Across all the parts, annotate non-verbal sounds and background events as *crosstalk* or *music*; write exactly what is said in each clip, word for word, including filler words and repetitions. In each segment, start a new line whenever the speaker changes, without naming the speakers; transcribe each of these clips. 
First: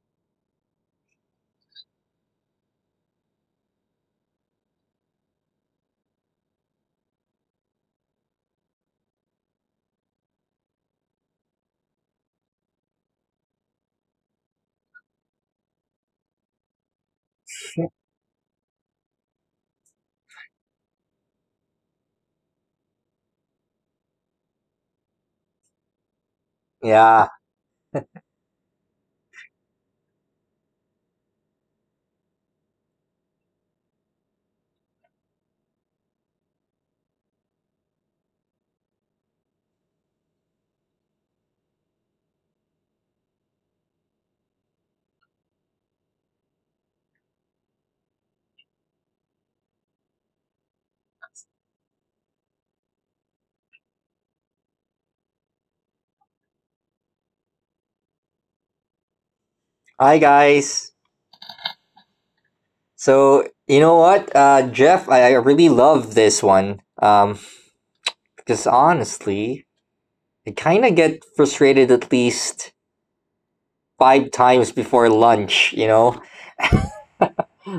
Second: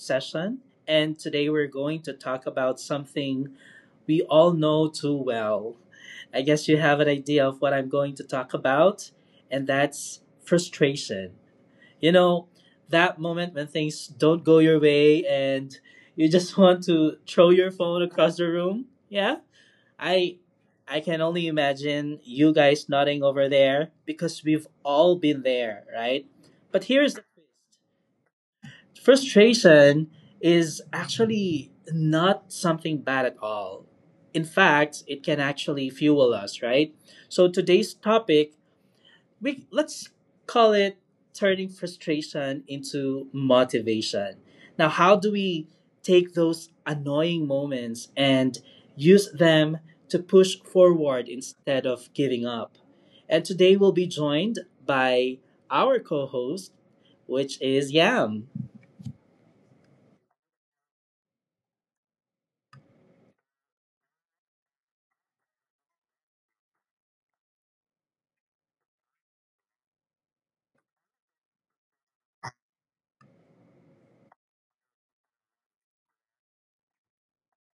session. And today we're going to talk about something we all know too well. I guess you have an idea of what I'm going to talk about, and that's frustration. You know, that moment when things don't go your way and you just *laughs* want to throw your phone across the room. Yeah. I I can only imagine you guys nodding over there because we've all been there, right? But here's the
Yeah.
twist. Frustration is actually not something bad at all. In fact, it can actually fuel us, right? So today's topic, we let's call it turning frustration into motivation. Now, how do we take those annoying moments and use them to push forward instead of giving up? And today we'll be joined by our co-host, which is Yam.
Hi, guys. So you know what, uh, Jeff, I, I really love this one. Um, because honestly, I kind of get frustrated at least five times before lunch. You know,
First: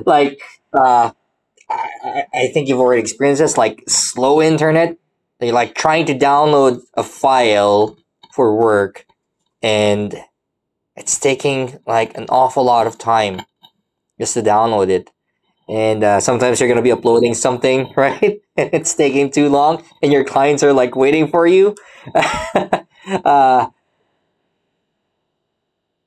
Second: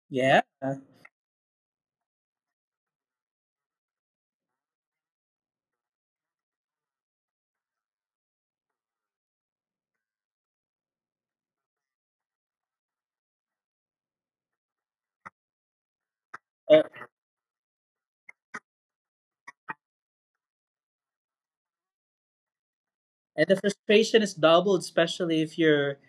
like
Yeah. Uh,
uh, I, I I think you've already experienced this, like slow internet. You're like trying to download a file for work, and it's taking like an awful lot of time just to download it, and uh, sometimes you're going
and
to be uploading something *laughs* right, and it's taking too long, and your clients are like waiting for you. *laughs*
the
uh,
frustration is doubled, especially if you're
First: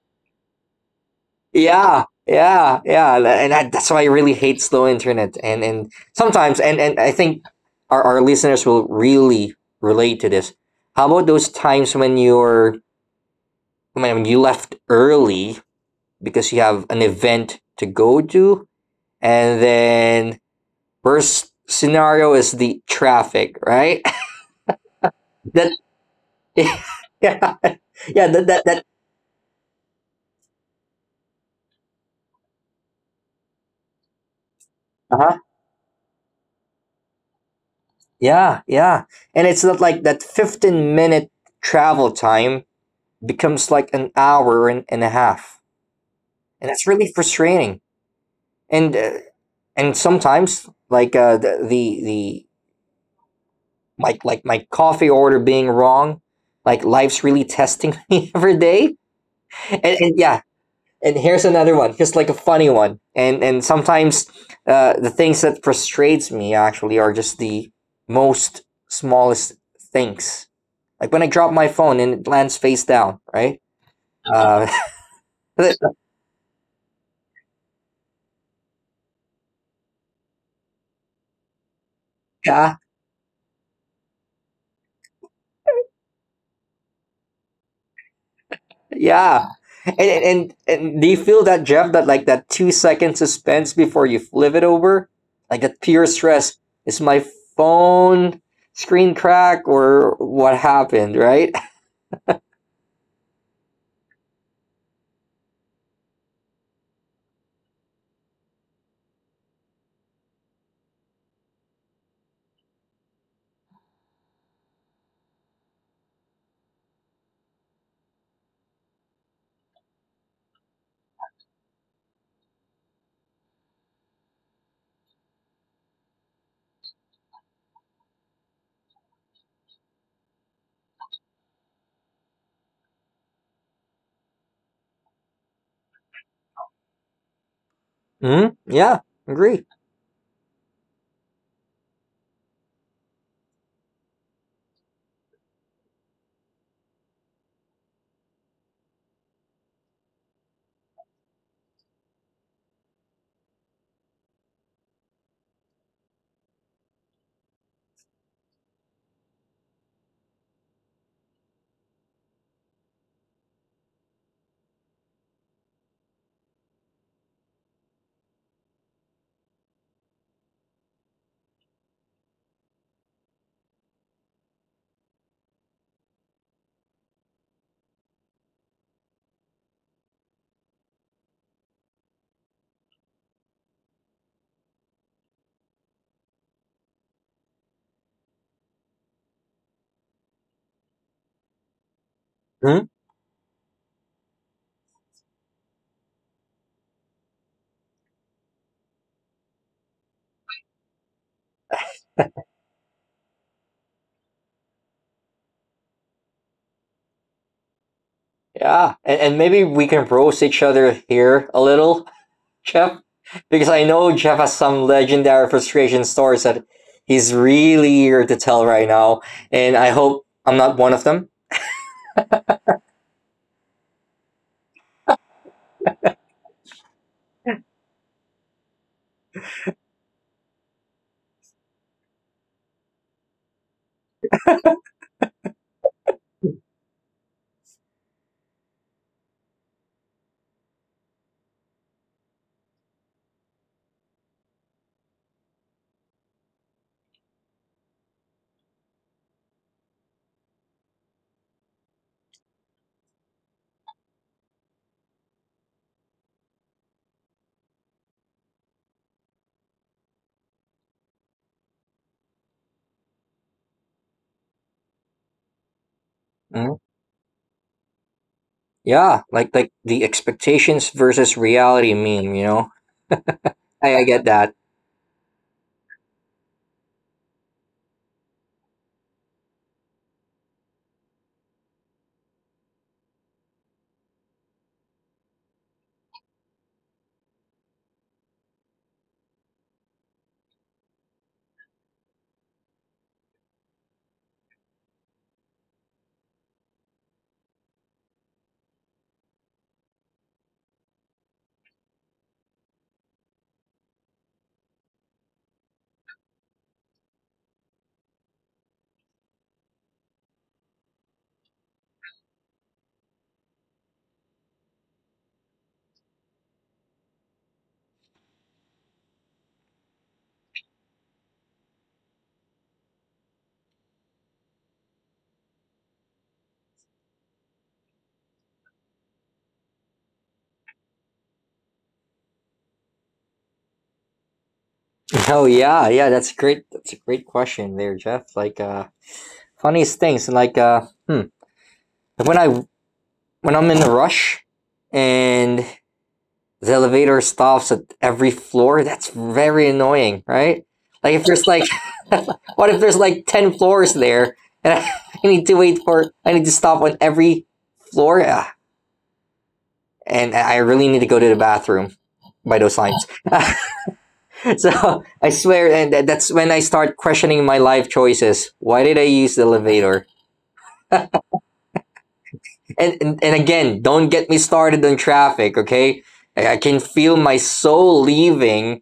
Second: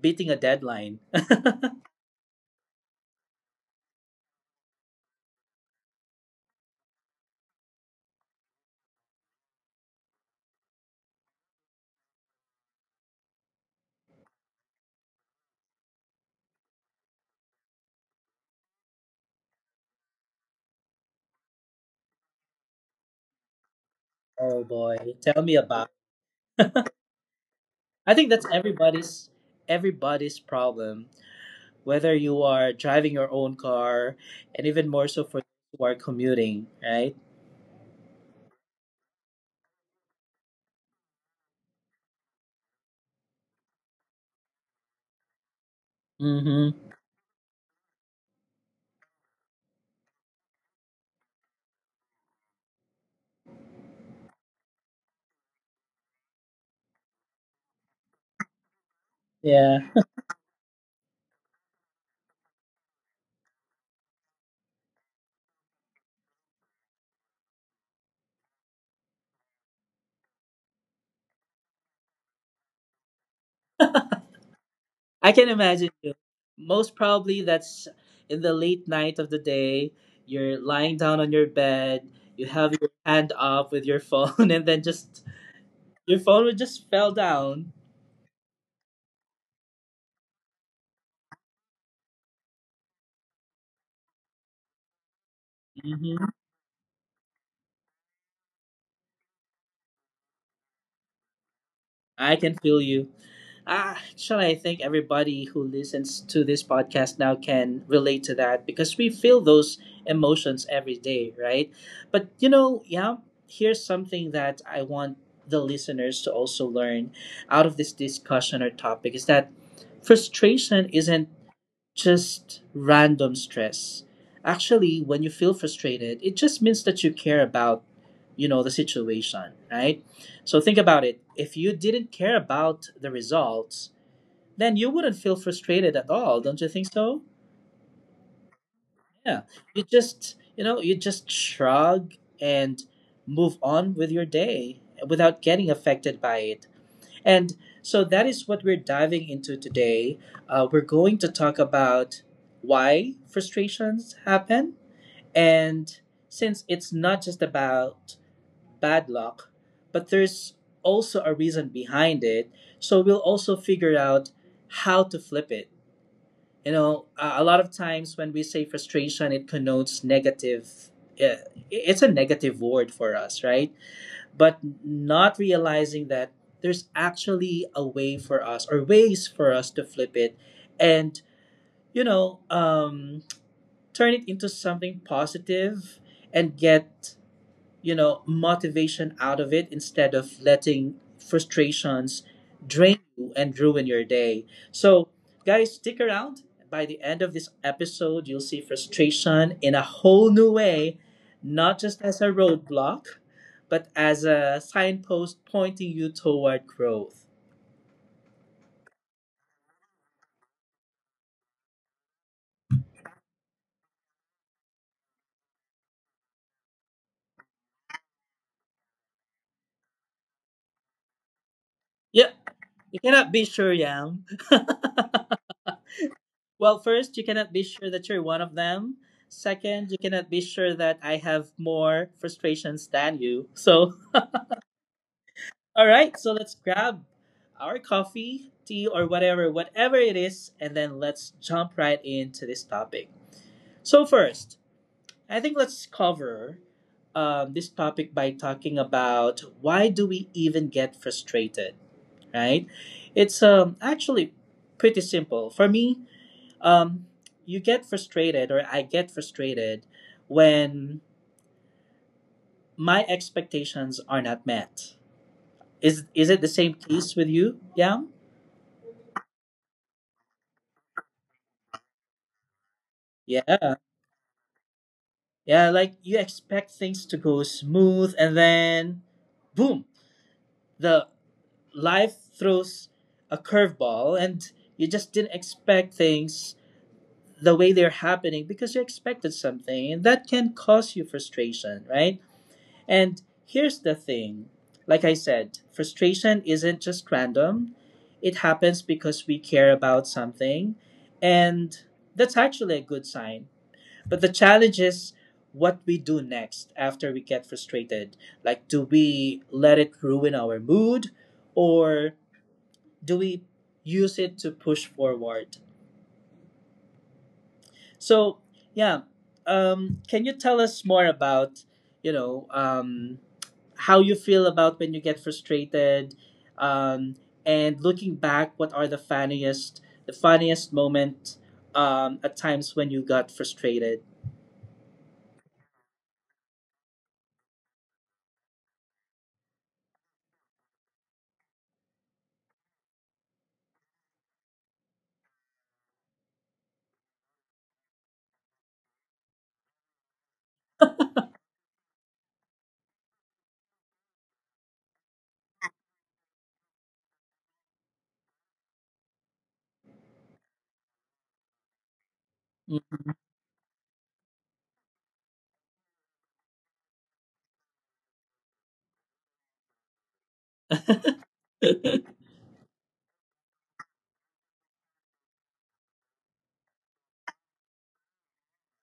beating a deadline. *laughs*
yeah, yeah, yeah, and I, that's why I really hate slow internet, and and sometimes, and and I think our, our listeners will really relate to this. How about those times when you're when you left early because you have an event to go to, and then worst scenario is the traffic, right?
Oh boy, tell
*laughs*
me
That.
about it.
*laughs* Yeah,
I
yeah.
think that's
That that, that
everybody's everybody's problem, whether you are driving your own car, and even more so
Uh-huh.
for those who are commuting, right?
Yeah, yeah, and it's not like that fifteen minute travel time becomes like an hour and, and a half, and that's
Mm-hmm.
really frustrating. And uh, and sometimes like uh, the the the like like my coffee order being wrong, like life's really testing *laughs* me every day.
Yeah,
And, and yeah, and here's another one, just like a funny one, and and sometimes uh, the things that frustrates me actually are just the most smallest things, like when I drop my phone and it lands face down, right? uh,
*laughs* I can
*laughs*
imagine you. Most probably, that's in the late night of the day. You're lying down on your bed. You have
yeah,
your hand up with your phone, *laughs* and then just your phone would just fell down.
yeah. And, and and do you feel that, Jeff, that like that two second suspense before you flip it over, like that pure
Hmm.
stress, is my phone screen crack or what happened, right?
I can feel you. Ah, actually, I think everybody who listens to this podcast now can relate to that because we feel those emotions every day, right? But you know, yeah, here's something that I want the listeners to also learn out of this discussion or topic is that frustration isn't just random stress. Actually, when you feel frustrated, it just means that you care about, you know, the situation, right? So think about it. If you didn't care about the results, then you wouldn't feel frustrated at all, don't you think so?
*laughs* Hmm. Yeah.
Yeah.
Agree.
You just, you know, you just shrug and move on with your day without getting affected by it. And so that is what we're diving into today. Uh, we're going to talk about why frustrations happen. And since it's not just about bad luck, but there's also a reason behind it. So we'll also figure out how to flip it. You know, a a lot of times when we say frustration, it connotes negative. uh, It's a negative word for us, right? But not realizing that there's actually a way for us or ways for us to flip it and you know um, turn it into something positive and get, you know, motivation out of it instead of letting frustrations
Hmm.
drain you and ruin your day. So, guys, stick around. By the end of this episode, you'll see frustration in a whole new way, not just as a roadblock, but as a signpost pointing you toward growth.
Yeah, and, and maybe we can roast each other here a little, Jeff, because I know Jeff has some legendary frustration stories that he's really eager to tell right now, and I hope I'm not one of them.
Yep, you cannot be sure, Yam. *laughs* Well, first, you cannot be sure that you're one of them. Second, you cannot be sure that I have more frustrations than you. So, *laughs* all right, so let's grab our coffee, tea, or whatever, whatever it is, and then let's jump right into this topic. So, first, I think let's cover um, this topic by talking about why do we even get frustrated, right? It's um, actually pretty simple. For me, Um, you get frustrated, or I get frustrated, when my expectations are not met. Is is it the same
Mhm.
case with you? Yeah,
Yeah, like like the expectations versus reality meme, you know.
yeah,
I, I get that.
yeah. Like you expect things to go smooth, and then, boom, the life throws a curveball, and you just didn't expect things the way they're happening because you expected something, and that can cause you frustration, right? And here's the thing, like I said, frustration isn't just random, it happens because we care about something. And that's actually a good sign. But the challenge is what we do next after we get frustrated. Like, do we let it ruin our mood or do we use it to push forward? So, yeah. Um, can you tell us more about, you know, um, how you feel about when you get frustrated, um, and looking back, what are the funniest the funniest moment, um, at times when you got frustrated?
*laughs* Oh, yeah, yeah, that's great. That's a great question there, Jeff. Like uh, funniest things, like uh, hmm, when I when I'm in a rush, and the elevator stops at every floor. That's very annoying, right? Like, if there's like, *laughs* what if there's like ten floors there, and *laughs* I need to wait for, I need to stop on every floor. Ah, and I really need to go to the bathroom by those signs.
Mhm.
*laughs* So I swear, and that's when I start questioning my life choices. Why did I use the elevator?
*laughs*
And and, and again, don't get me started on traffic, okay? I I can feel my soul leaving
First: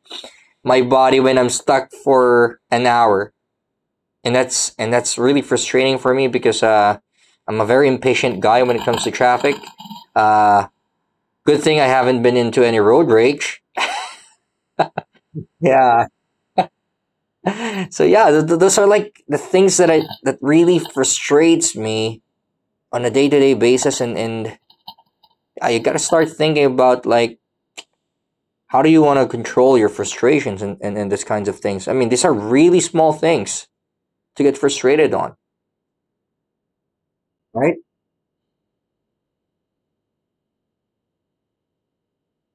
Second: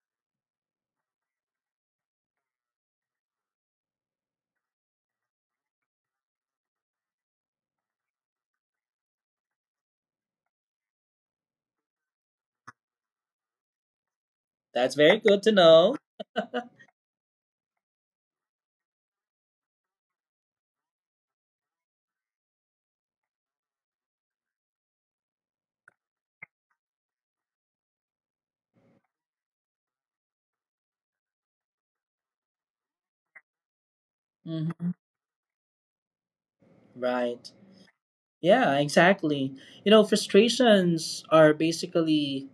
my body when I'm stuck for an hour, and that's and that's really frustrating for me because uh, I'm a very impatient guy when it comes to traffic. Uh, Good thing I haven't been into any road rage.
That's very good to know.
Yeah. So yeah, th- th- those are like the things that I that really frustrates me on a day to day basis, and and uh, you gotta start thinking about like how do you want to control your frustrations, and, and and these kinds of things. I mean, these are really small things to get
Mhm.
frustrated on,
Right,
right?
yeah, exactly. You know, frustrations are basically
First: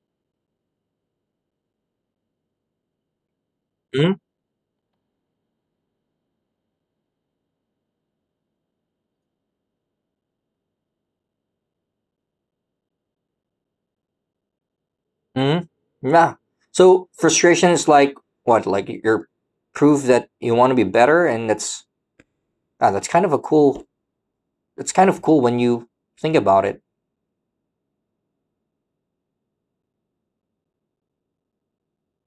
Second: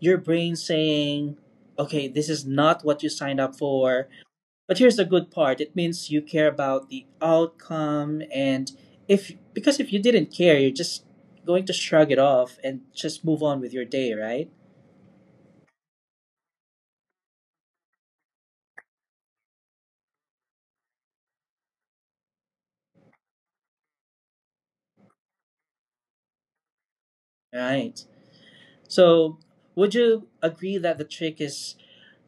your brain saying, okay, this is not what you signed up for.
Mhm.
But here's the good part. It means you care about the outcome and if because if you didn't care, you're just going to shrug it off and just move on with your day, right?
Mm, yeah. So frustration is like what? Like, you're proof that you want to be better, and that's ah, that's kind of a cool. It's kind of cool when you think about it.
Right. So, would you agree that the trick is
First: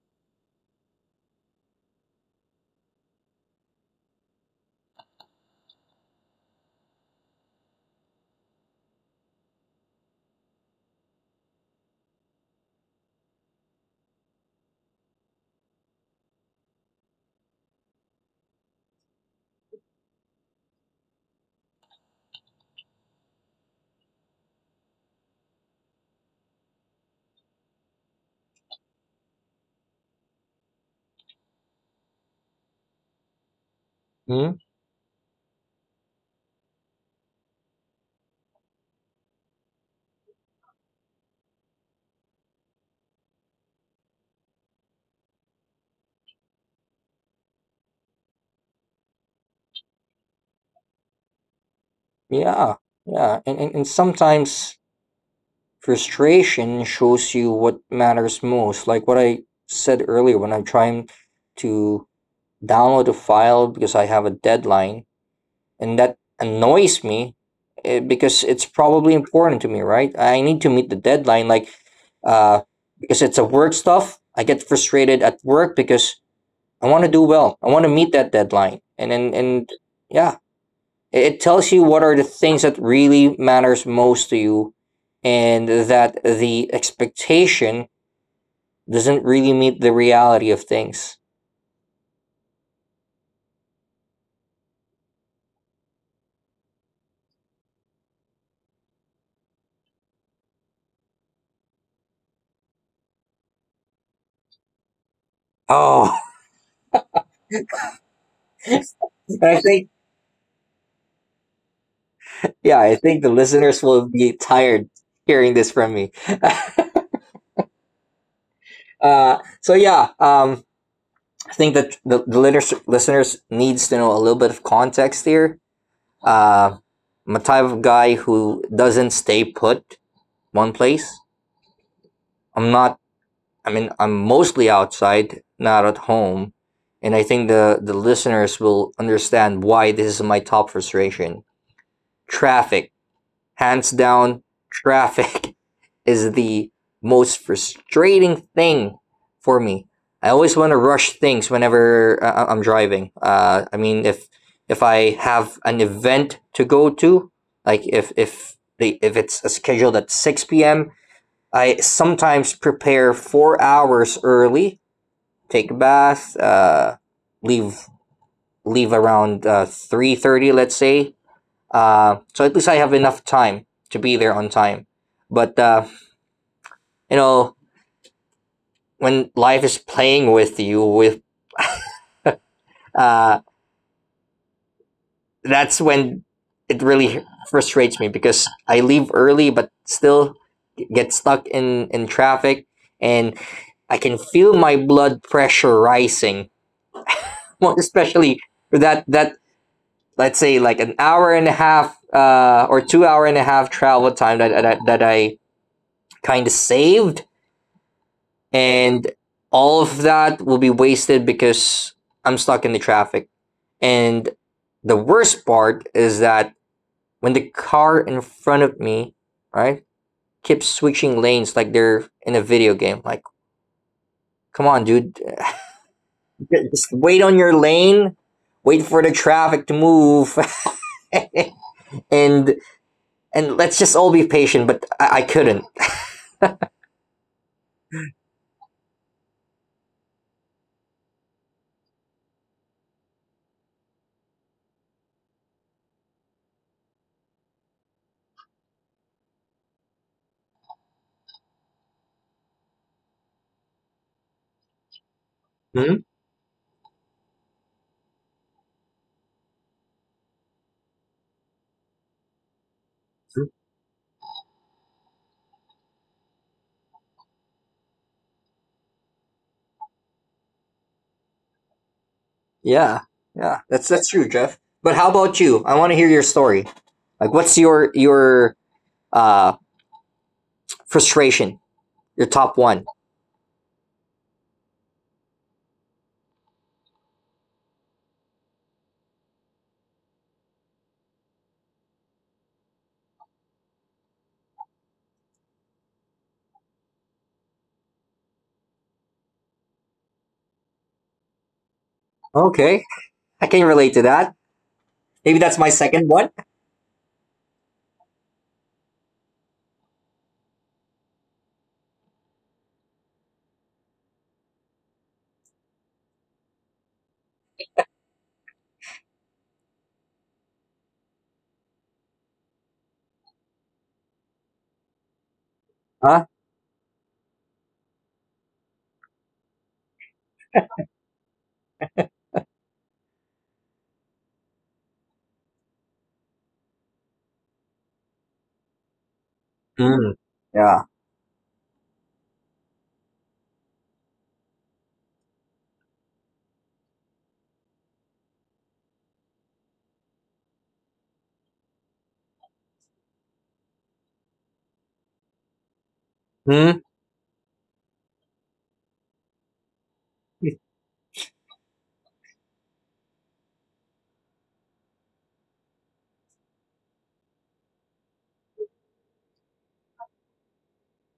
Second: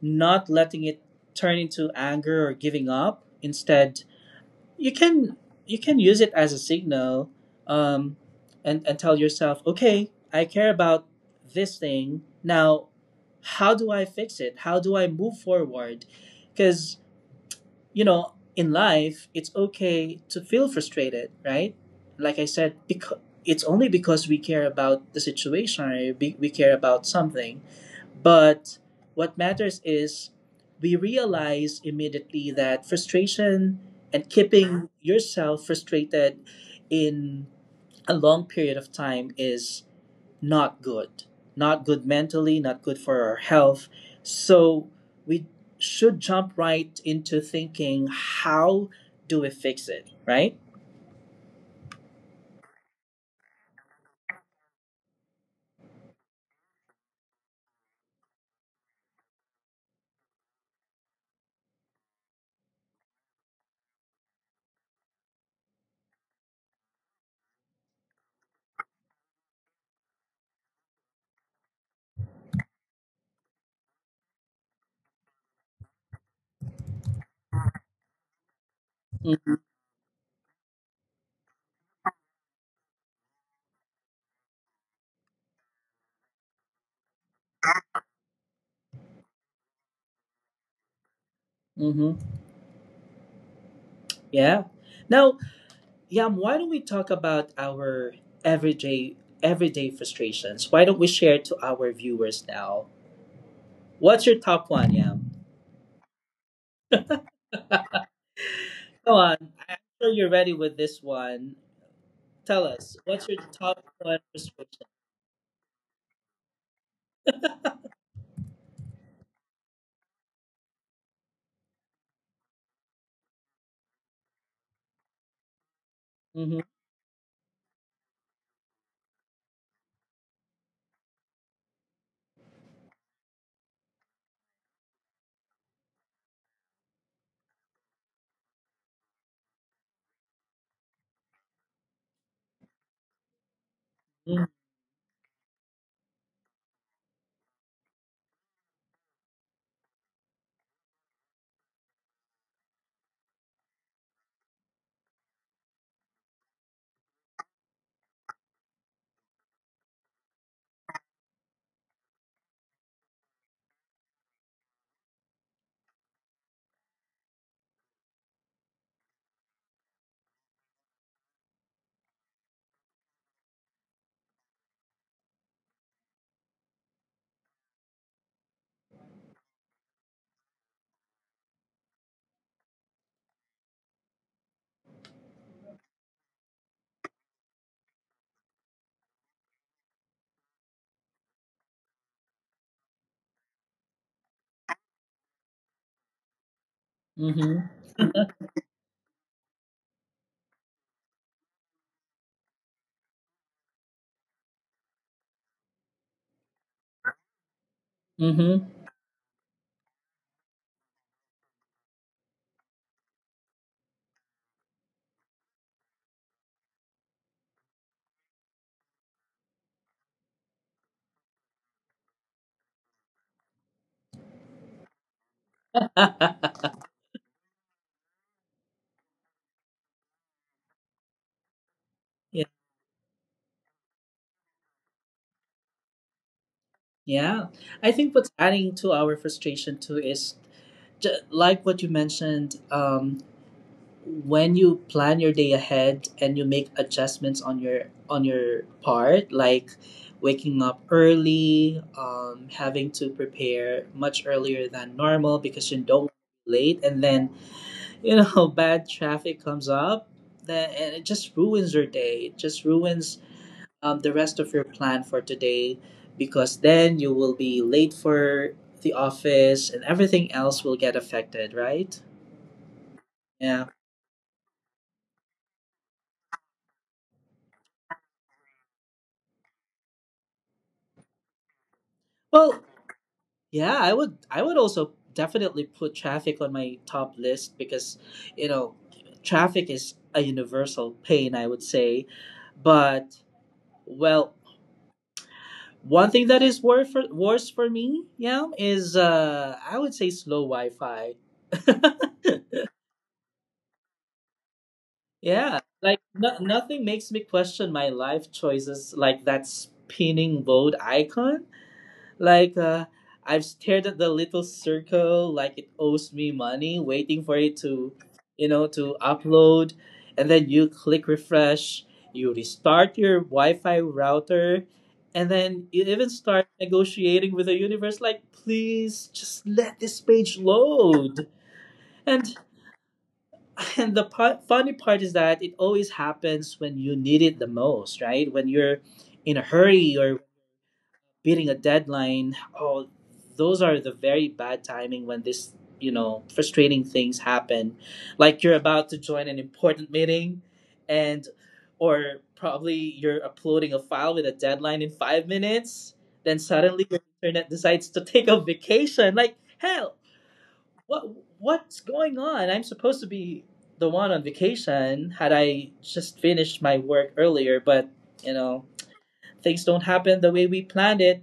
not letting it turn into anger or giving up? Instead, you can you can use it as a signal, um, and and tell yourself, okay, I care about this thing, now how do I fix it, how do I move forward? Because, you know, in life, it's okay to feel frustrated, right? Like I said, because it's only because we care about the situation, right? We, we care about something. But what matters is we realize immediately that frustration, and
Mm,
keeping yourself frustrated in a long period of time, is not good. Not good mentally, not good for our health. So we should jump right into thinking how do we fix it, right?
yeah, yeah. And, and and sometimes frustration shows you what matters most. Like what I said earlier, when I'm trying to download a file because I have a deadline, and that annoys me, eh, because it's probably important to me, right? I need to meet the deadline, like uh because it's a work stuff. I get frustrated at work because I want to do well. I want to meet that deadline, and and,
Mm-hmm.
and yeah, it, it tells you what are the things that really matters most to you, and that the expectation doesn't really meet the reality of things.
Mm-hmm. Yeah. Now, Yam, why don't we talk about our everyday everyday frustrations? Why don't we share to our viewers now? What's your top one, Yam?
Oh.
Go on.
*laughs* I
I'm
think
sure you're ready with this one. Tell
Yeah, I
us,
think
what's
the
your
listeners
top
will
one
be
frustration?
tired hearing this from me. *laughs* Uh, so yeah, um, I think that the, the litters- listeners needs to know a little bit of context here.
Mm-hmm.
Uh, I'm a type of guy who doesn't stay put one place. I'm not. I mean, I'm mostly outside, not at home, and I think the the listeners will understand why this is my top frustration. Traffic, hands
Mm-hmm.
down, traffic *laughs* is the most frustrating thing for me. I always want to rush things whenever I- I'm driving. Uh, I mean, if if I have an event to go to, like if if the if it's scheduled at six p m, I sometimes prepare four hours early, take a bath, uh, leave leave around uh, three thirty, let's say. Uh, so at least I have enough time to be there on time. But uh, you know, when life is playing with you with uh, that's when it really frustrates me because I leave early but still get stuck in in traffic, and I can feel my blood pressure rising.
Mm-hmm.
Well, especially that that, let's say, like an hour and a half uh, or two hour and a half travel time that that, that I kind of saved,
Mm-hmm.
and all of that will be wasted because I'm stuck in the traffic. And the worst part is that when the car in front of me, right, keeps switching lanes like they're in a video game. Like, come on, dude, *laughs* just
*laughs*
wait on your lane, wait for the traffic to move. *laughs*
Yeah,
and and let's just all be patient. But I, I couldn't.
yeah. I think what's adding to our frustration too is ju- like what you mentioned. Um, when you plan your day ahead and you make adjustments on your on your part, like waking up early, um, having to prepare much earlier than normal because you
Mm-hmm.
don't late, and then, you know, *laughs* bad traffic comes up, then and it just ruins your day. It just ruins, um, the rest of your plan for today, because then you will be late for the office and everything else will get affected, right?
Yeah, yeah,
Yeah.
that's that's true, Jeff. But how about you? I want to hear your story. Like, what's your your uh frustration? Your top
Well,
one?
yeah, I would, I would also definitely put traffic on my top list because, you know, traffic is a universal pain, I would say. But well, one thing that is worse for, worse for me, yeah, is uh I would say slow Wi-Fi. *laughs*
Okay, I can relate to that. Maybe
Yeah,
that's my
like
second one.
no, nothing makes me question my life choices like that spinning boat icon. Like uh, I've stared at the little circle like it owes me money, waiting for it to, you know, to upload, and then you click refresh, you restart your Wi-Fi router, and then you even
Huh?
start negotiating with the universe like, please just let this page load. And *laughs* and the part, funny part is that it always happens when you need it the most, right? When you're in a hurry
Mm.
or
Yeah.
beating a deadline. Oh, those are the very bad timing when this, you know, frustrating things happen. Like you're about to join an important meeting and or probably you're uploading a file with a deadline in five minutes, then
Mm.
suddenly your internet decides to take a vacation. Like, hell, what what's going on? I'm supposed to be the one on vacation had I just finished my work earlier, but you know, things don't happen the way we planned it.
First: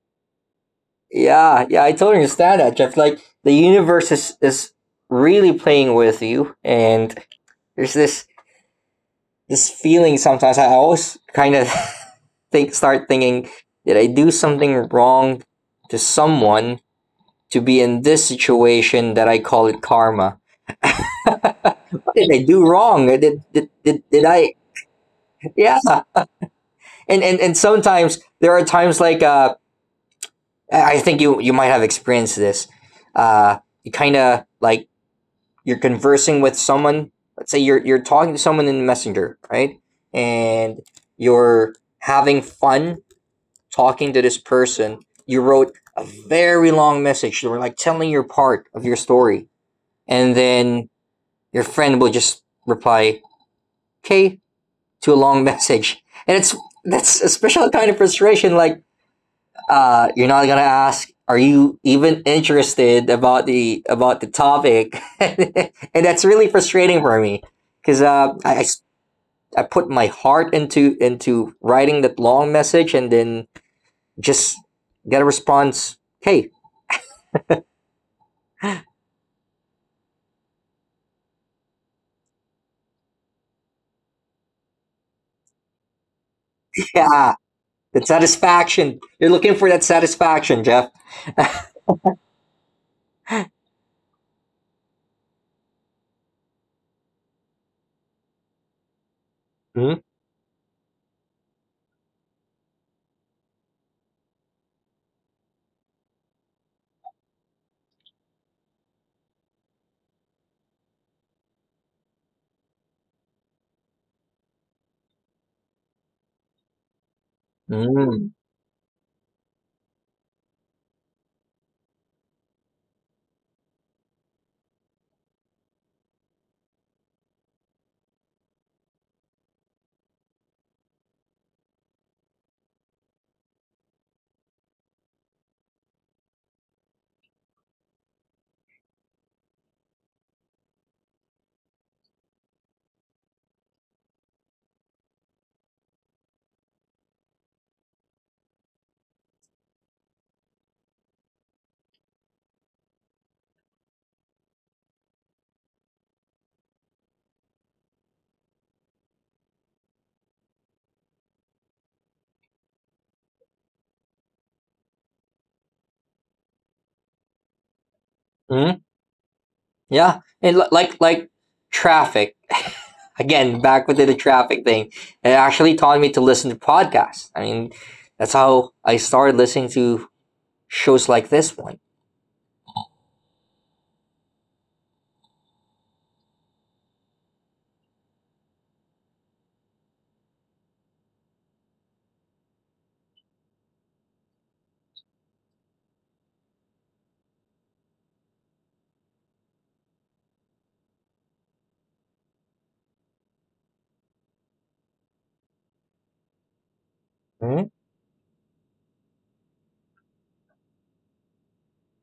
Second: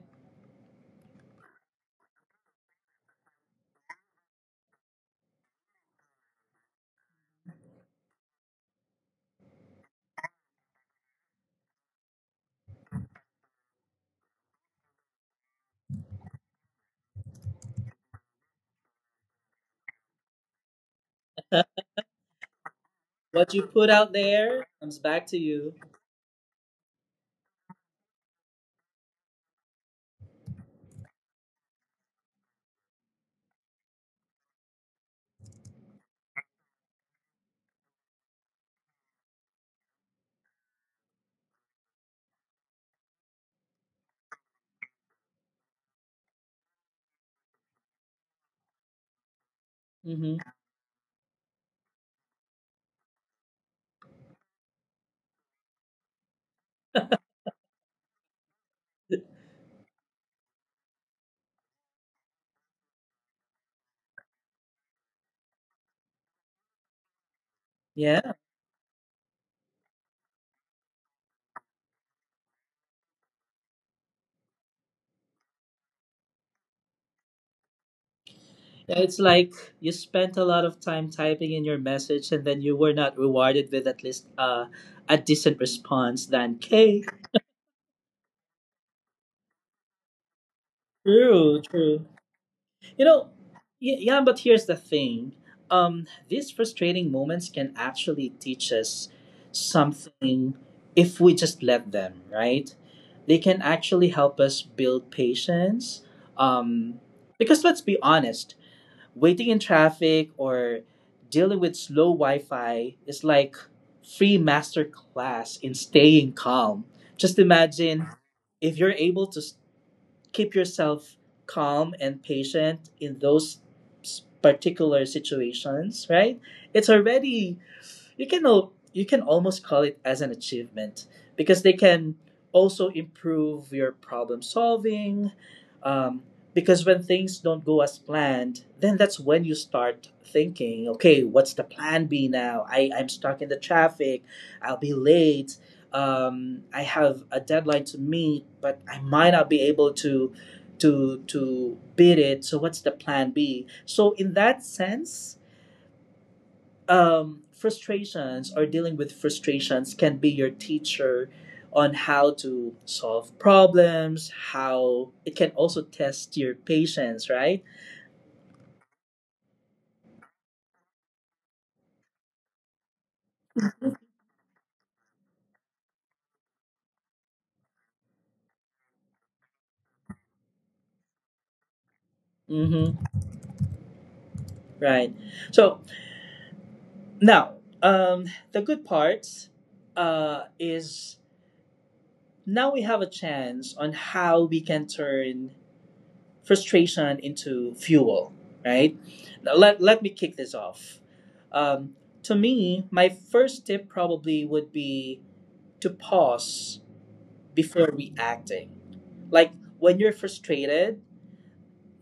Yeah, yeah, I totally understand that, Jeff. Like, the universe is is really playing with you, and there's this this feeling sometimes. I always kind of *laughs* think start thinking, did I do something wrong to someone to be in this situation that I call it karma? What did I do wrong? Did
What you
did
put
did,
out
did I?
there comes back to you.
Yeah, and and and sometimes there are times like uh I think you you might have experienced this. Uh, you kind of like you're conversing with someone. Let's say you're you're talking to someone in Messenger, right? And you're having fun talking to this person. You wrote a very long message. You were like telling your part of your story, and
Hmm.
then your friend will just reply, "Okay," to a long *laughs* message, and it's that's a special kind of frustration. Like, uh, you're not gonna ask, "Are you even interested about the about the topic?" *laughs* And that's really frustrating for me because
Yeah.
uh, I, I s- I put my heart into into writing that long message and then just get a response. Hey,
Yeah, it's like you spent a lot of time typing in your message and then you were not rewarded with at least uh, a decent response than,
*laughs*
K.
yeah, the satisfaction. You're looking for that satisfaction, Jeff.
True, true. You know, y- yeah, but here's the thing. Um, these frustrating moments can actually teach us something if we just let them, right? They can actually help us build patience. Um, because let's be honest, waiting in traffic or dealing with slow Wi Fi is like free master class in staying calm. Just imagine
Mm-hmm.
if you're able to keep yourself calm and patient in those particular situations, right? It's already, you can al- you can almost call it as an achievement because they can also improve your problem solving, um, because when things don't go as planned, then that's when you start thinking, okay, what's the plan B now? I, I'm stuck in the traffic, I'll be late, um, I have a deadline to meet but I might not be able to to to beat it, so what's the plan B? So in that sense, um, frustrations or dealing with frustrations can be your teacher on how to solve problems, how it can also test your patience, right?
Yeah, and li- like like traffic, *laughs* again back with the traffic thing, it actually taught me to listen to podcasts. I mean, that's how I started listening to shows like this one.
Mm-hmm. Right. So now, um, the good parts uh, is now we have a chance on how we can turn frustration into fuel, right? Now, let, let me kick this off. Um, to me, my first tip probably would be to pause
Mm-hmm.
before reacting. Like when you're frustrated,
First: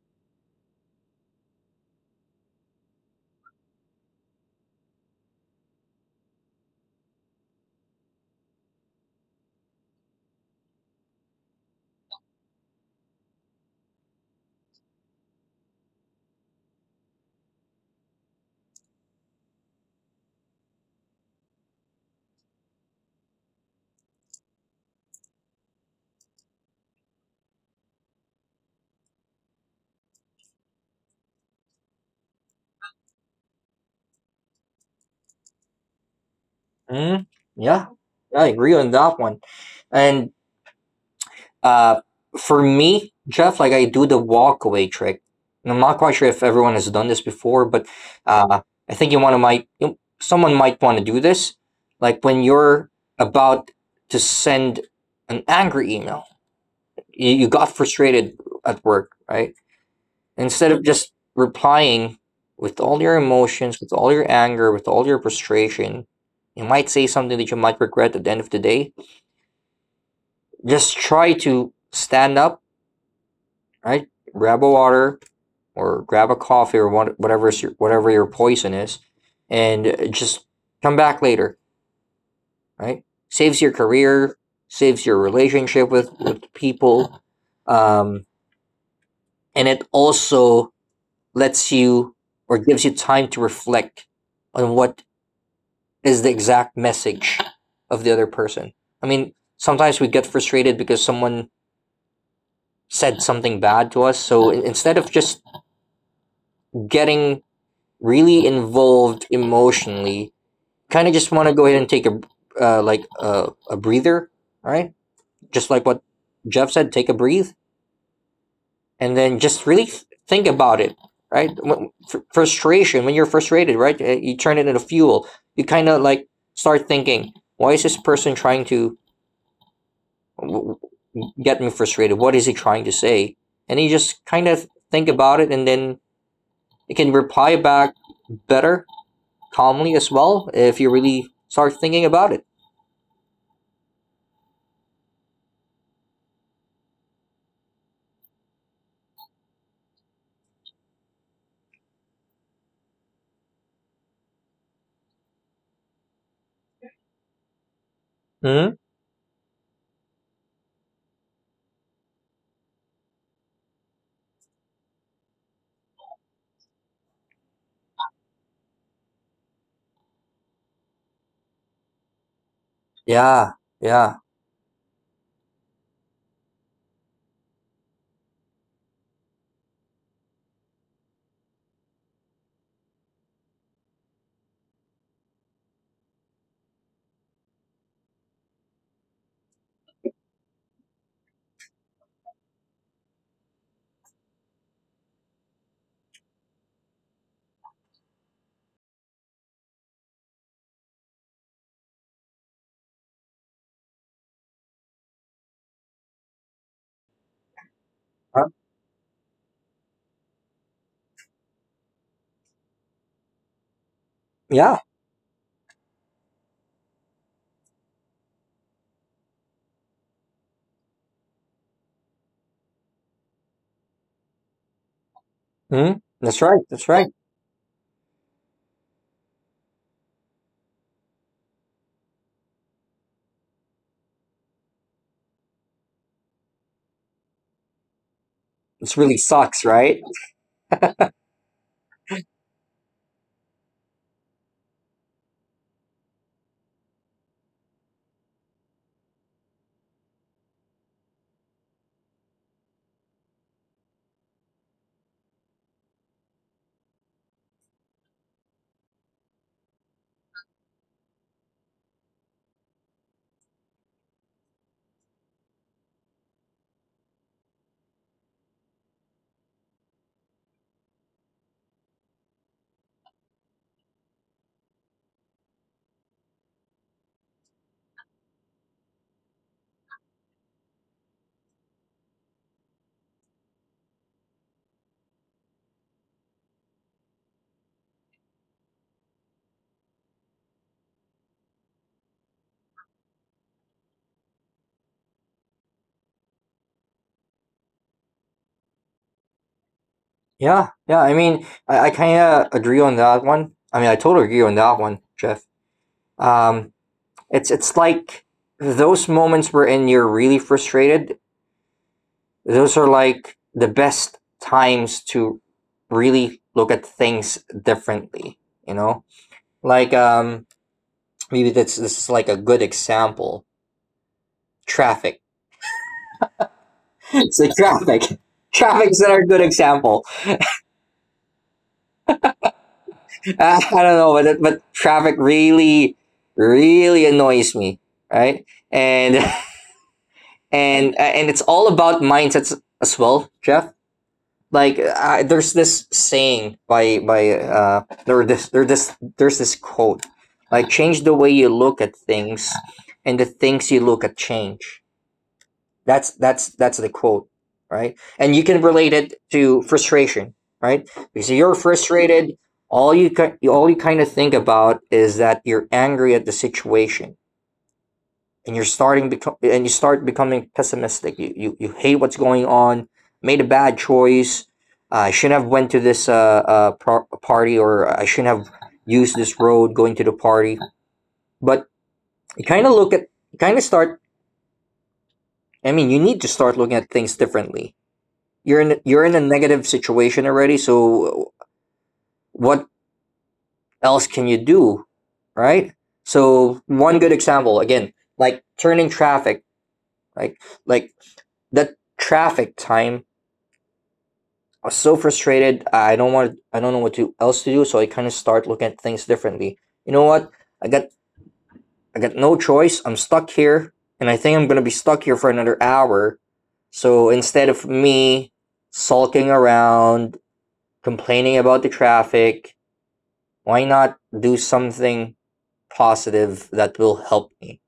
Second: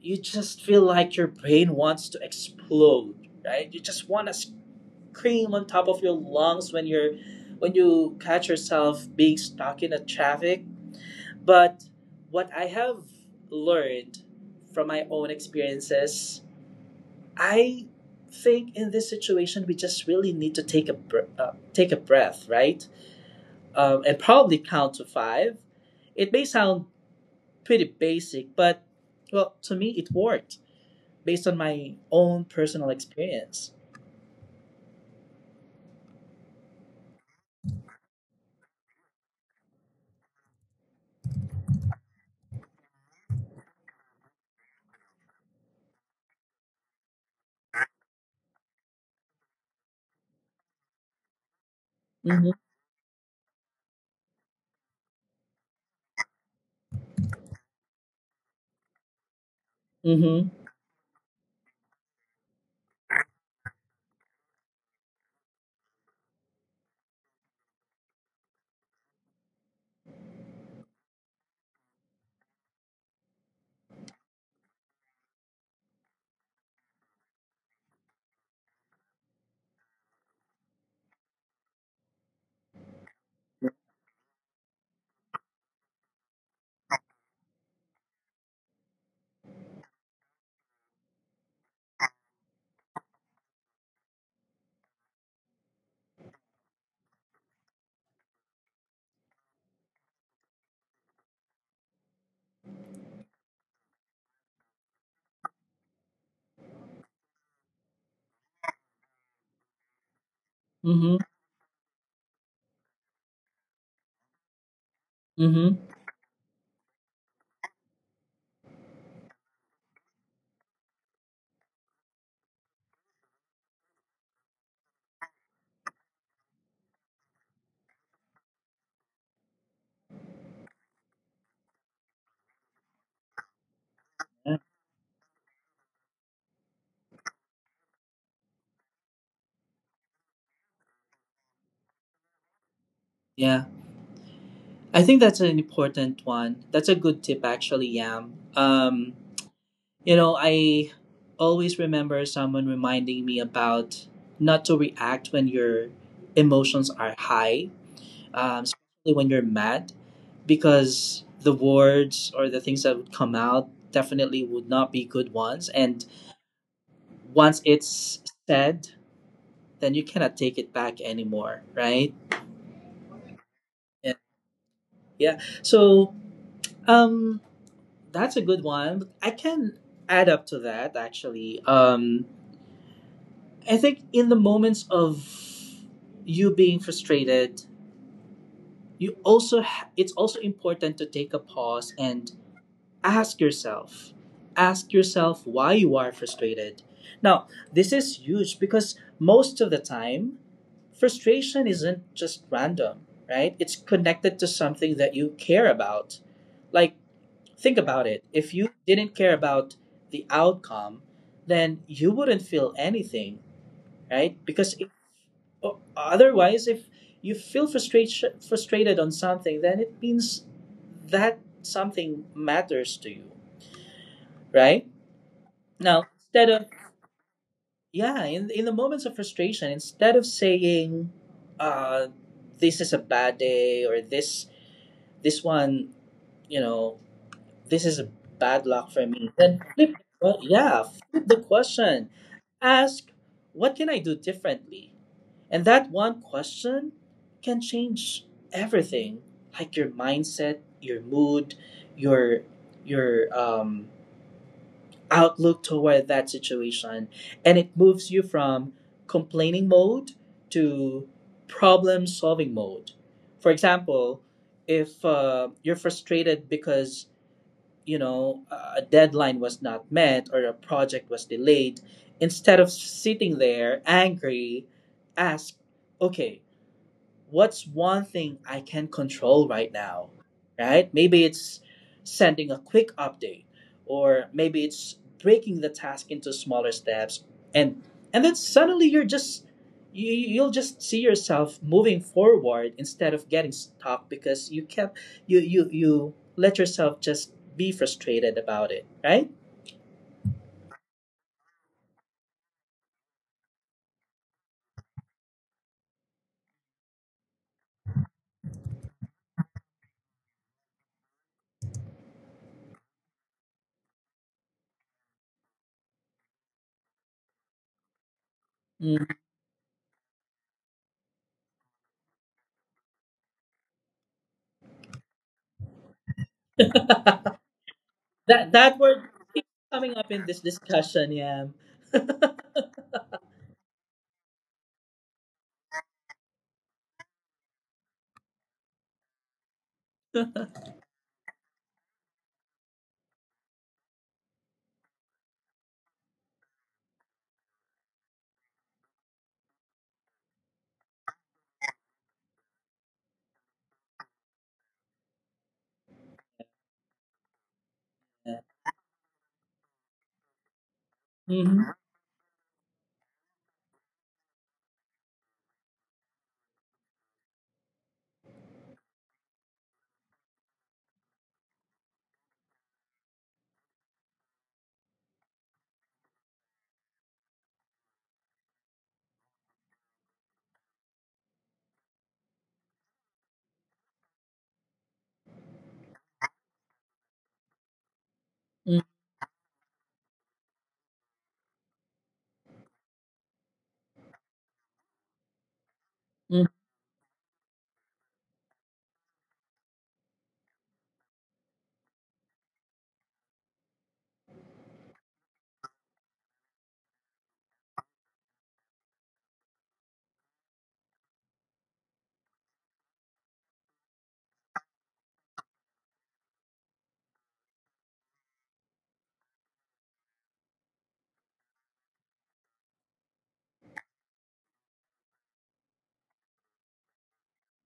you just feel like your brain wants to explode, right? You just want to scream on top of your lungs when you're when you catch yourself being stuck in a traffic. But what I have learned from my own experiences, I think in this situation we just really need to take a br- uh, take a breath, right? Um, and probably count to five. It may sound pretty basic, but well, to me, it worked based on my own personal experience.
Mm-hmm. Yeah, I agree on that one, and Uh, for me, Jeff, like, I do the walkaway trick. And I'm not quite sure if everyone has done this before, but uh, I think you want to might you- someone might want to do this. Like when
Mm-hmm.
you're about to send an angry email, you, you got frustrated at work, right?
Mm-hmm.
Instead of just replying with all your emotions, with all your anger, with all your frustration, you might say something that you might regret at the end of the day. Just try to stand up, right? Grab a water or grab a coffee or what- whatever your, whatever your poison is, and just come back later, right? Saves your career, saves your relationship with with people, um, and it also lets you or gives you time to reflect on what is the exact message of the other person. I mean, sometimes we get frustrated because someone said something bad to us. So instead of just getting really involved emotionally, kind of
Mm-hmm.
just want to go ahead and take a, uh, like a, a breather, all right? Just
Mm-hmm.
like what Jeff said, take a breathe, and then just really th- think about it, right? When, fr- frustration When you're frustrated, right? uh, You turn it into fuel. You kind of like start thinking, why is this person trying to w- w- get me frustrated? What is he trying to say? And you just kind
Yeah.
of think about it, and then you can reply back better, calmly as well, if you really start thinking about it.
yeah. I think that's an important one. That's a good tip, actually, Yam. Um, you know, I always remember someone reminding me about not to react when your emotions are high, um,
Hmm.
especially when you're mad, because the words or the things that would come out definitely would not be good ones. And once it's said, then you cannot take it back anymore, right?
Yeah,
Yeah.
yeah.
yeah. So um, that's a good one. I can add up to that actually. Um, I think in the moments of you being frustrated, you also ha- it's also important to take a pause and ask yourself ask yourself why you are frustrated now. This is huge because most of the time frustration isn't just random, right? It's connected to something that you care about. Like think about it,
Uh,
if you didn't care about the outcome, then you wouldn't feel anything, right? because
yeah.
if, o- otherwise if you feel frustration frustrated on something, then it means that something matters to you, right?
Hmm.
Now,
That's
instead
right.
of
That's right.
yeah, in in the moments of frustration, instead of saying, uh, "This is a bad day" or "This this one," you know, "This is a bad luck
This
for
really
me," then
sucks,
flip,
right?
well, yeah, flip the question. Ask, "What can I do differently?" And that one question can change everything, like your mindset, your mood, your your um outlook toward that situation. And it moves you from complaining mode to problem solving mode. For example, if uh, you're frustrated because, you know, a deadline was not met or a project was delayed, instead of sitting there angry, ask, okay, what's one thing I can control right now, right? Maybe it's sending a quick update, or maybe it's breaking the task into smaller steps, and and then suddenly you're just you, you'll just see yourself moving forward instead of getting stuck because you kept you you you let yourself just be frustrated about it, right?
Yeah, yeah. I mean, I, I kind of agree on that one. I mean, I totally agree on that one, Jeff. Um, it's it's like those moments wherein you're really frustrated. Those are like the best times to really look at things differently. You know,
Mm.
like um, maybe that's this is like a good example traffic.
*laughs* that
So traffic, *laughs*
that
traffic's
word
another good
coming
example.
up in
*laughs*
this discussion, yeah. *laughs*
Uh, I don't know, but but traffic really, really annoys me, right? And *laughs* and uh, and it's all about mindsets as well, Jeff. Like I, there's this saying by by uh there this there this there's this quote like change the way you look at things, and the things you look at change. That's that's that's the quote, right? And you can relate it to frustration, right? Because if you're
Mhm.
frustrated, all you all you kind of think about is that you're angry at the situation, and you're starting become and you start becoming pessimistic. You you, you hate what's going on. Made a bad choice. Uh, I shouldn't have went to this uh, uh par- party, or I shouldn't have used this road going to the party. But you kind of look at, you kind of start. I mean, you need to start looking at things differently. You're in you're in a negative situation already, so what else can you do, right?
Mhm.
So one good example again, like turning traffic, like like that traffic time. I was so frustrated. I don't want. I don't know what to else to do. So I kind of start looking at things differently. You know what? I got I got no choice. I'm stuck here, and I think I'm gonna be stuck here for another hour. So instead of me sulking around, complaining about the traffic, why not do something positive that will help me?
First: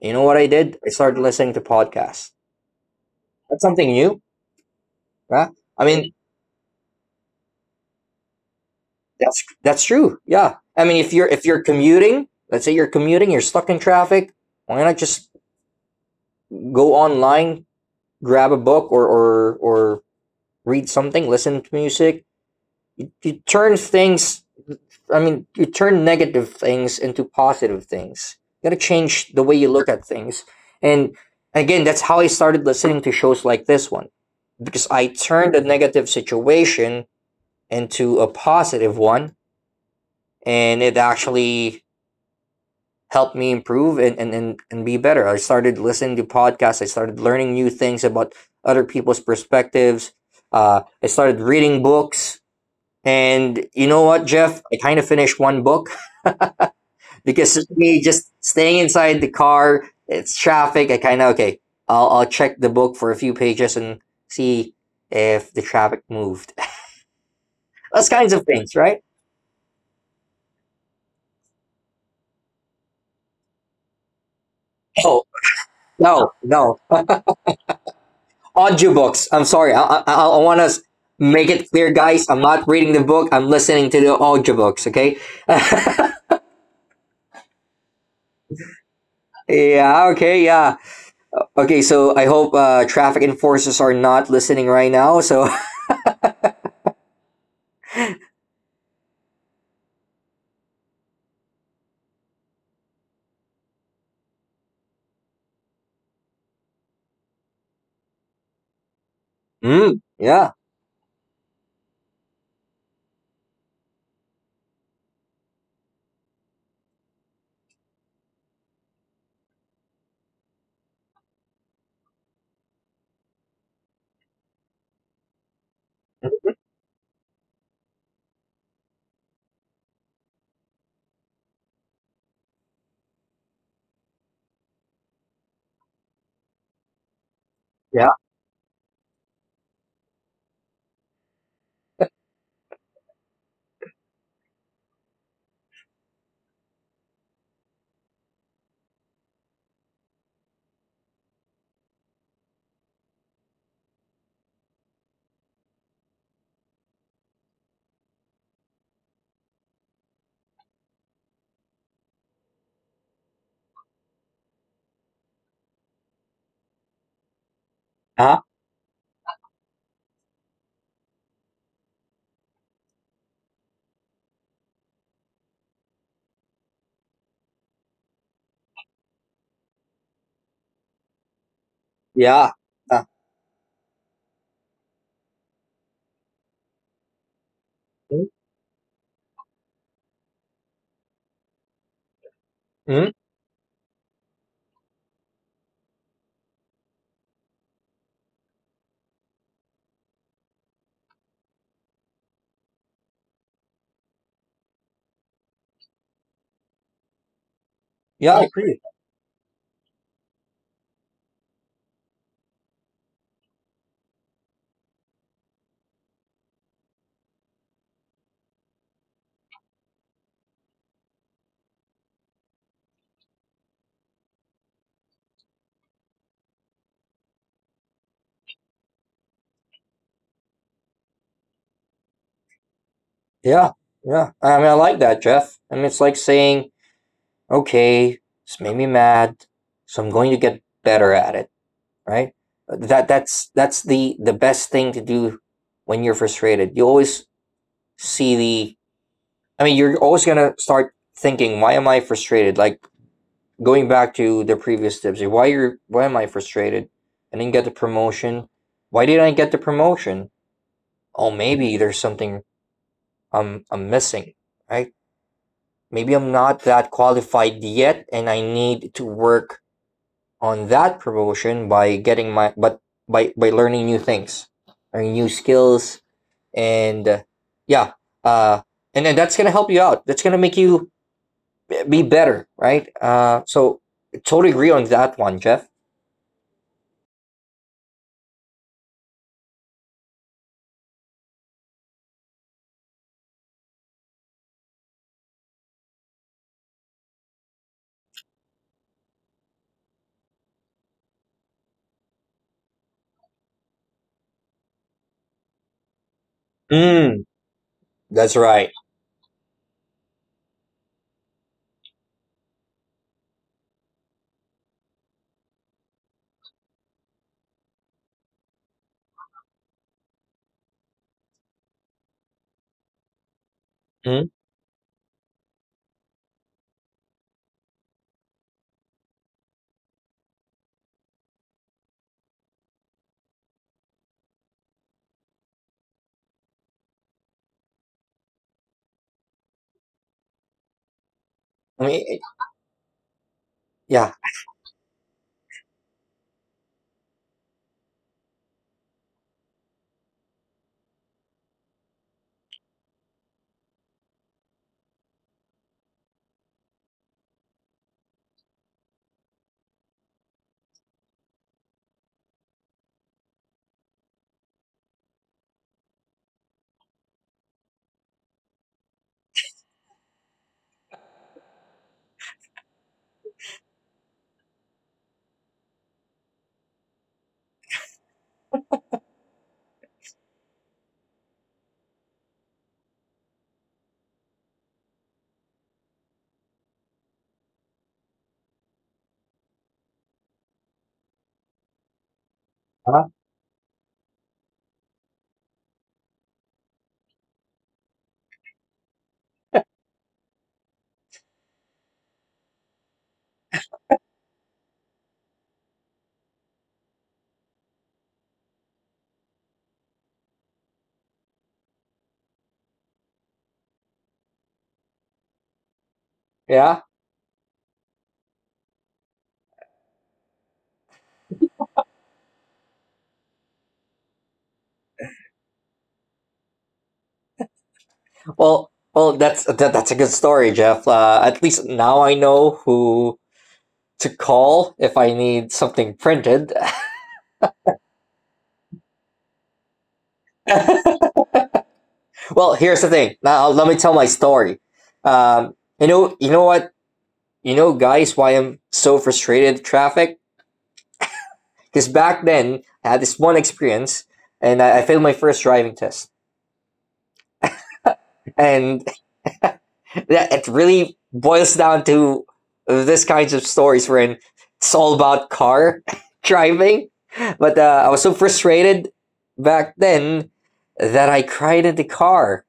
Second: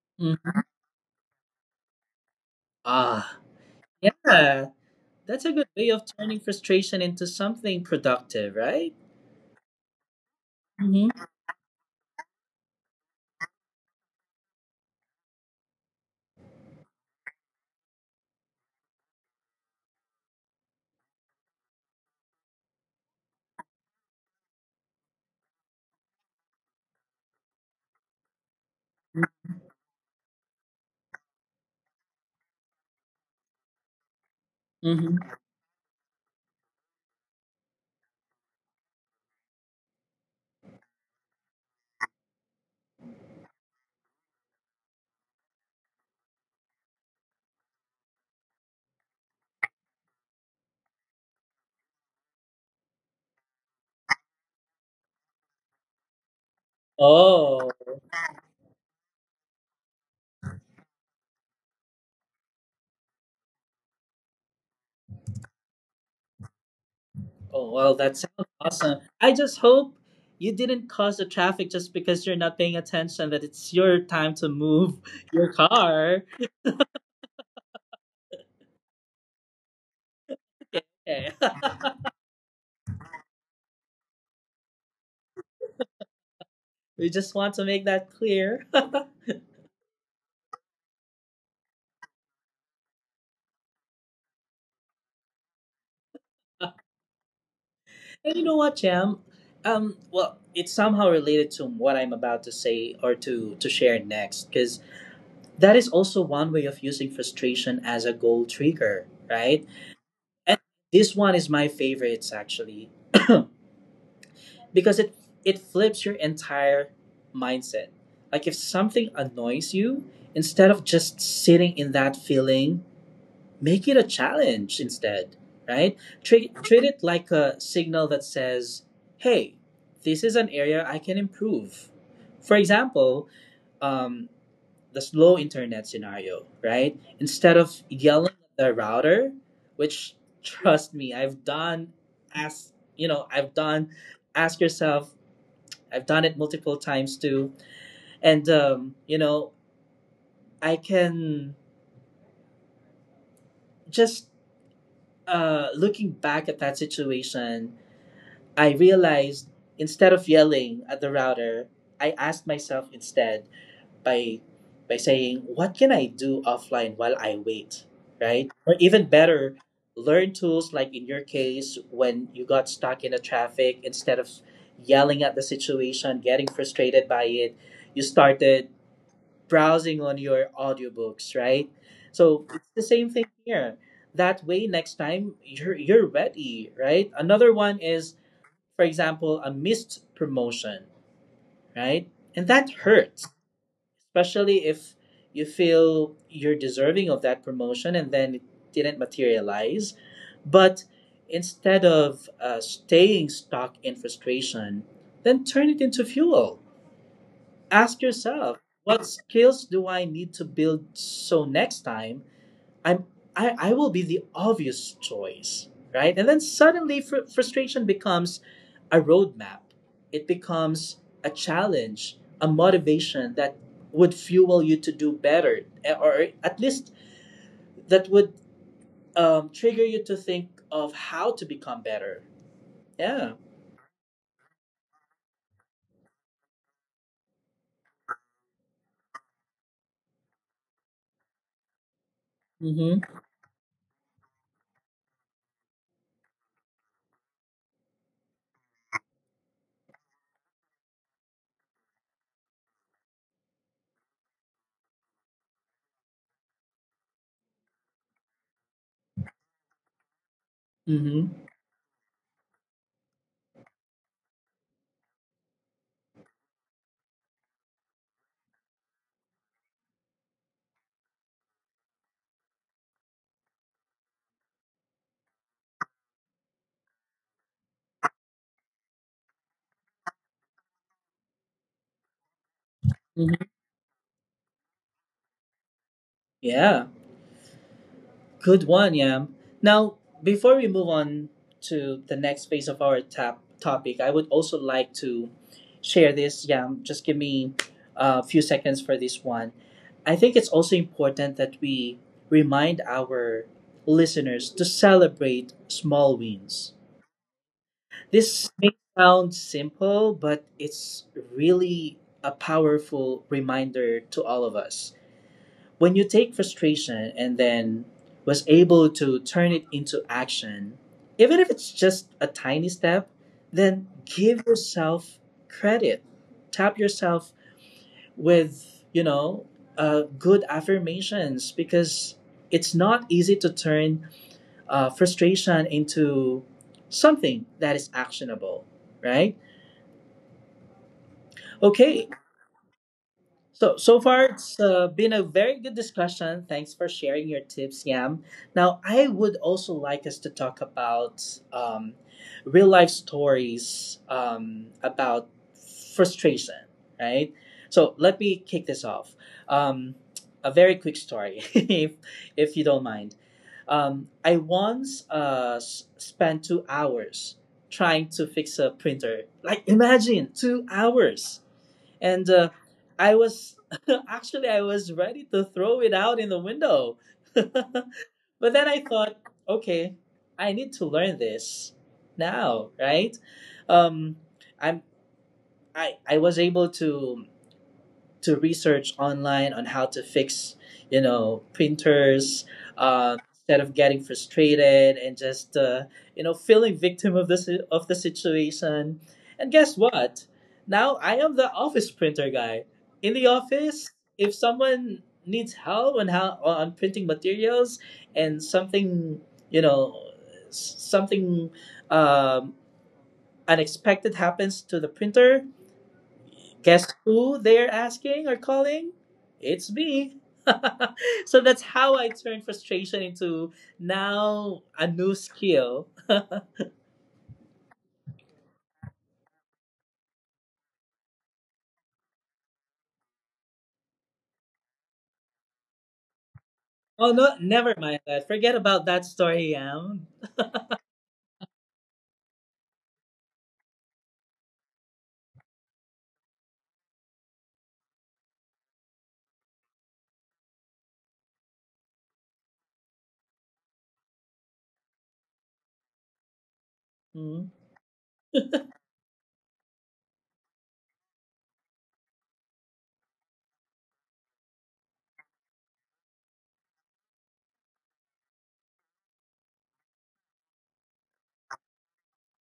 You know what I did? I started listening to podcasts.
Ah,
That's something new.
yeah. That's
Yeah.
a good
I
way of
mean,
turning frustration into something productive, right?
that's that's true. Yeah. I mean, if
Mm-hmm.
you're if you're commuting, let's say you're commuting, you're stuck in traffic, why not just go online, grab a book or or or read something, listen to music, you turn things. I mean you turn negative things into positive things. You gotta change the way you look at things, and again that's how I started listening to shows like this one, because I
Mm-hmm.
turned a negative situation into a positive one, and it actually helped me improve and, and, and, and be better. I started listening to podcasts, I started learning new things about other people's perspectives. uh, I started reading books, and you know what, Jeff, I kind of finished one book. Because
Oh,
to me, just staying inside the car, it's traffic. I kind of okay. I'll I'll check the book for a few pages and see if the traffic moved.
oh,
*laughs*
well,
Those
that
kinds of
sounds
things, right?
awesome. I just hope you didn't cause the traffic just because you're not paying attention that it's your time to move
Oh
*laughs* your car.
no, no audiobooks. I'm sorry. I I, I want to
Okay.
make it clear, guys. I'm not reading the book. I'm listening to the audiobooks. Okay. *laughs*
*laughs* We just want to make that clear. *laughs* And
Yeah. Okay. Yeah. Okay. So I hope uh, traffic enforcers are not listening right now. So. *laughs*
you know what, Jam? Um, well, it's somehow related to what I'm about to say or to to share next, because that is also one way of using frustration as a goal trigger, right?
Mm, yeah.
And this one is my favorites actually because it it flips your entire mindset. Like if something annoys you, instead of just sitting in that feeling, make it a challenge instead, right? Treat treat it like a signal that says, "Hey, this is an area I can improve." For example, um, the slow internet scenario, right? Instead of
Yeah.
yelling at the router, which, trust me, I've done, ask you know, I've done ask yourself, I've done it multiple times too. And um, you know, I can just uh looking back at that situation, I realized instead of yelling at the router, I asked myself instead, by by saying, what can I do offline while I wait,
Uh-huh,
right? Or even better, learn tools. Like in your case, when you got stuck in a traffic, instead of yelling at the situation, getting frustrated by it, you started browsing on your audiobooks, right? So
yeah.
it's the same
Uh,
thing here. That way, next time you're you're ready, right? Another one is,
mm,
for example, a missed promotion, right? And that
mm.
hurts, especially if you feel you're deserving of that promotion and then it didn't materialize. But instead of uh, staying stuck in frustration, then turn it into fuel. Ask
Yeah, I
yourself,
agree.
what skills do I need to build so next time I'm I, I will be the obvious choice, right? And then suddenly fr- frustration becomes a roadmap. It becomes a challenge, a motivation that would fuel you to do better, eh, or at least that would um, trigger you to think of how to become better. Yeah.
Yeah, yeah. I mean, I like that, Jeff. I mean, it's like saying, okay, this made me mad, so I'm going to get better at it, right?
Mm-hmm.
That that's that's the the best thing to do when you're frustrated. You always see the. I mean, you're always gonna start thinking, why am I frustrated? Like going back to the previous tips, like, why you're why am I frustrated? I didn't get the promotion. Why didn't I get the promotion? Oh,
Mm-hmm.
maybe there's something I'm I'm missing, right? Maybe I'm not that qualified yet and I need to work on that promotion by getting my but by by learning new things, learning new skills, and uh, yeah. uh and then that's gonna help you out, that's gonna make you be better, right? Uh
Mm-hmm.
so totally agree on that one, Jeff.
Yeah. Good one, Yam. Now, before we move on to the next phase of our tap topic, I would also like to share this, Yam. Just give me a few seconds for this one. I think it's also important that we remind our listeners to celebrate small wins.
Mm. That's
This
right.
may sound simple, but it's really a powerful reminder to all of us. When you take frustration and then was able to turn it into action, even if it's just a tiny step, then
Mhm.
give yourself credit. Tap yourself with, you know, uh, good affirmations because it's not easy to turn uh, frustration into something that is actionable, right?
I mean,
Okay, so so
yeah.
far it's uh, been a very good discussion. Thanks for sharing your tips, Yam. Now I would also like us to talk about um, real life stories um, about frustration, right? So let me kick this off. Um, a very quick story, *laughs* if if you don't mind. Um, I once uh, s- spent two hours trying to fix a printer. Like imagine two hours, and uh, I was *laughs* actually I was ready to throw it out in the window, *laughs* but then I thought, okay, I need to learn this now, right? Um, I'm I I was able to to research online on how to fix, you know, printers,
Huh?
uh, instead of getting frustrated and just, uh, you know, feeling victim of this of the situation. And guess what? Now I am the office printer guy. In the office, if someone needs help on how on printing materials and something, you know, s- something um, unexpected happens to the printer,
Yeah.
guess who they're asking or calling? It's me. *laughs* So that's how I turned frustration into now a new skill.
Well, well that's that, that's a good story, Jeff. Uh at least now I know who to call if I need something printed.
Oh no, never mind that. Forget about that story, Am.
*laughs* Well, here's the thing. Now let me tell my story. Um, you know, you know what, you know, guys, why I'm so frustrated with traffic? Because back then I had this one experience, and I, I failed my first driving test,
Hmm.
and *laughs* that, it really boils down to this kinds of stories wherein it's all about car *laughs* driving. But uh, I was so frustrated back then that I cried in the car,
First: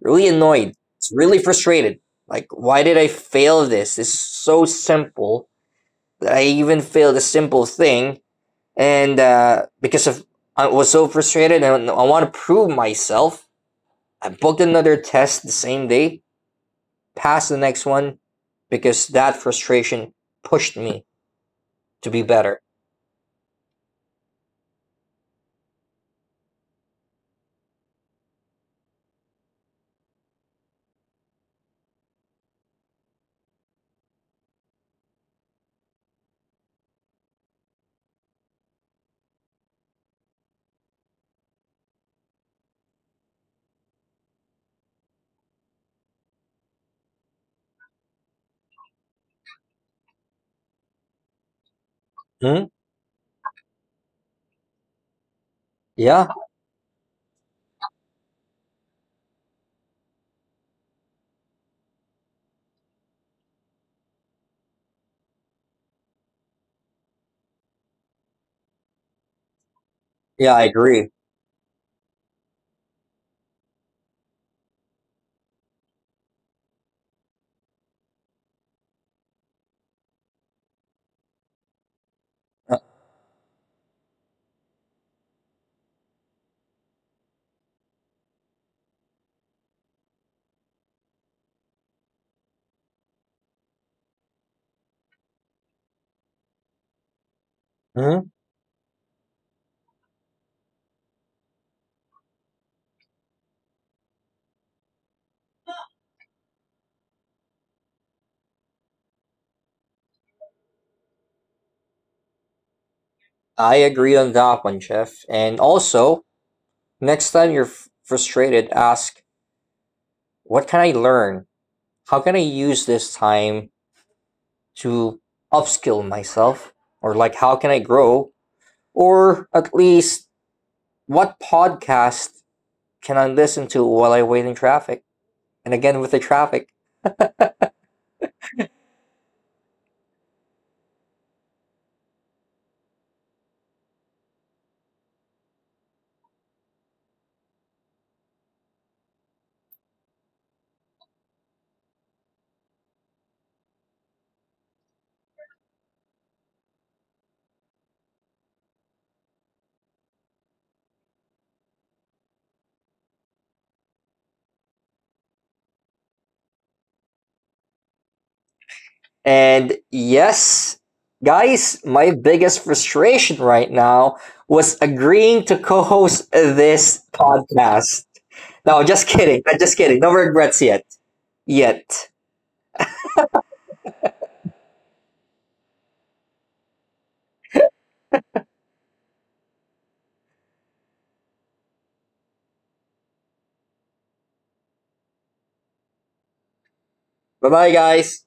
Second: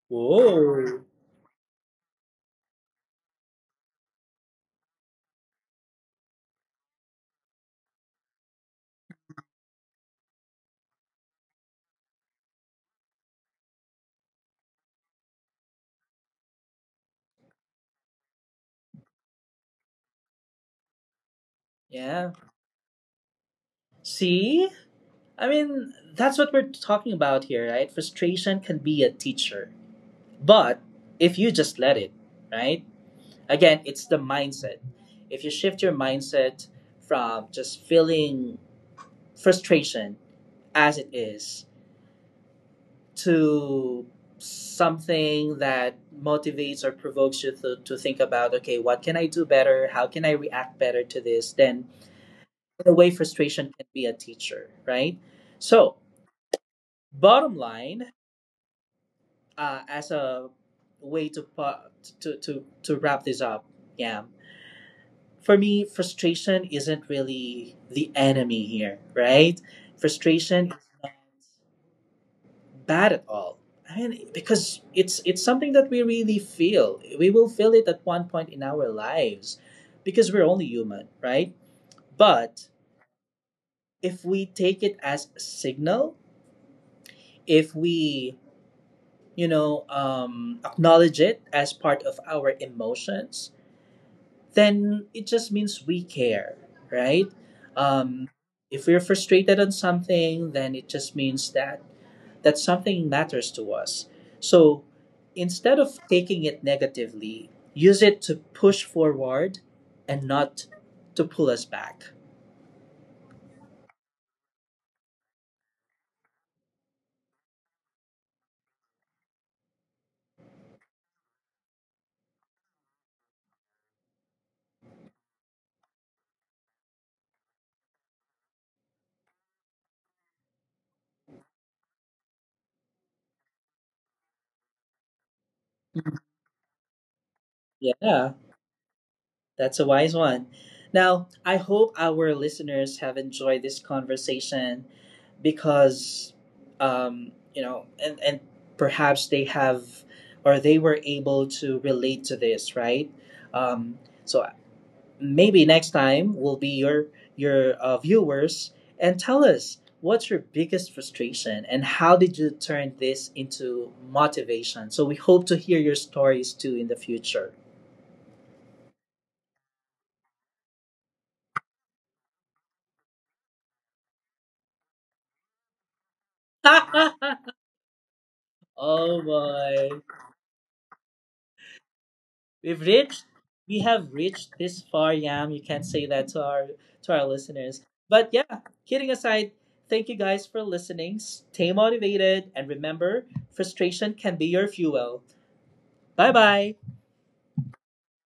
really annoyed.
Whoa.
It's really frustrated. Like, why did I fail this? It's so simple that I even failed a simple thing. And uh, because of I was so frustrated and I want to prove myself, I booked another test the same day, passed the next one because that frustration pushed me to be
Yeah.
better.
See? I mean, that's what we're talking about here, right? Frustration can be a teacher. But if you just let it, right? Again, it's the mindset. If you shift your mindset from just feeling frustration as it is to something that motivates or provokes you to, to think about, okay, what can I do better? How can I react better to this? Then,
Hmm?
in a way, frustration can be a teacher, right? So,
Yeah,
bottom line, uh, as a way to, pa- to to to wrap this up, yeah. For me, frustration isn't really the enemy here, right?
yeah, I
Frustration is
agree.
not bad at all. I mean, because it's it's something that we really feel. We will feel it at one point in our lives, because we're only human, right? But
Uh,
if we take it as a signal, if we you know um, acknowledge it as part of our emotions, then it just means we care, right? Um,
hmm?
if we're frustrated on something, then it just means that that something matters to us. So instead of taking it negatively, use it to push forward and not to pull us back.
I agree on that one, Jeff. And also, next time you're f- frustrated, ask, what can I learn? How can I use this time to upskill myself? Or like how can I grow? Or at least what podcast can I listen to while I wait in traffic? And again with the traffic.
Yeah. That's a wise one. Now, I hope our listeners have enjoyed this conversation because, um, you know, and, and perhaps they have or they were able to relate to this, right? Um, so maybe next time will be your your uh, viewers and tell us what's your biggest frustration and how did you turn this into motivation. So we hope to hear your stories too in the future.
And yes, guys, my biggest frustration right now was agreeing to co-host this
*laughs*
podcast. No, just
Oh
kidding. Just kidding.
boy,
No regrets yet. Yet.
we've reached, we have reached this far, Yam. You can't say that to our to our listeners. But yeah, kidding aside, thank you guys for listening. Stay motivated and remember, frustration can be your fuel. Bye bye.
Bye-bye, guys.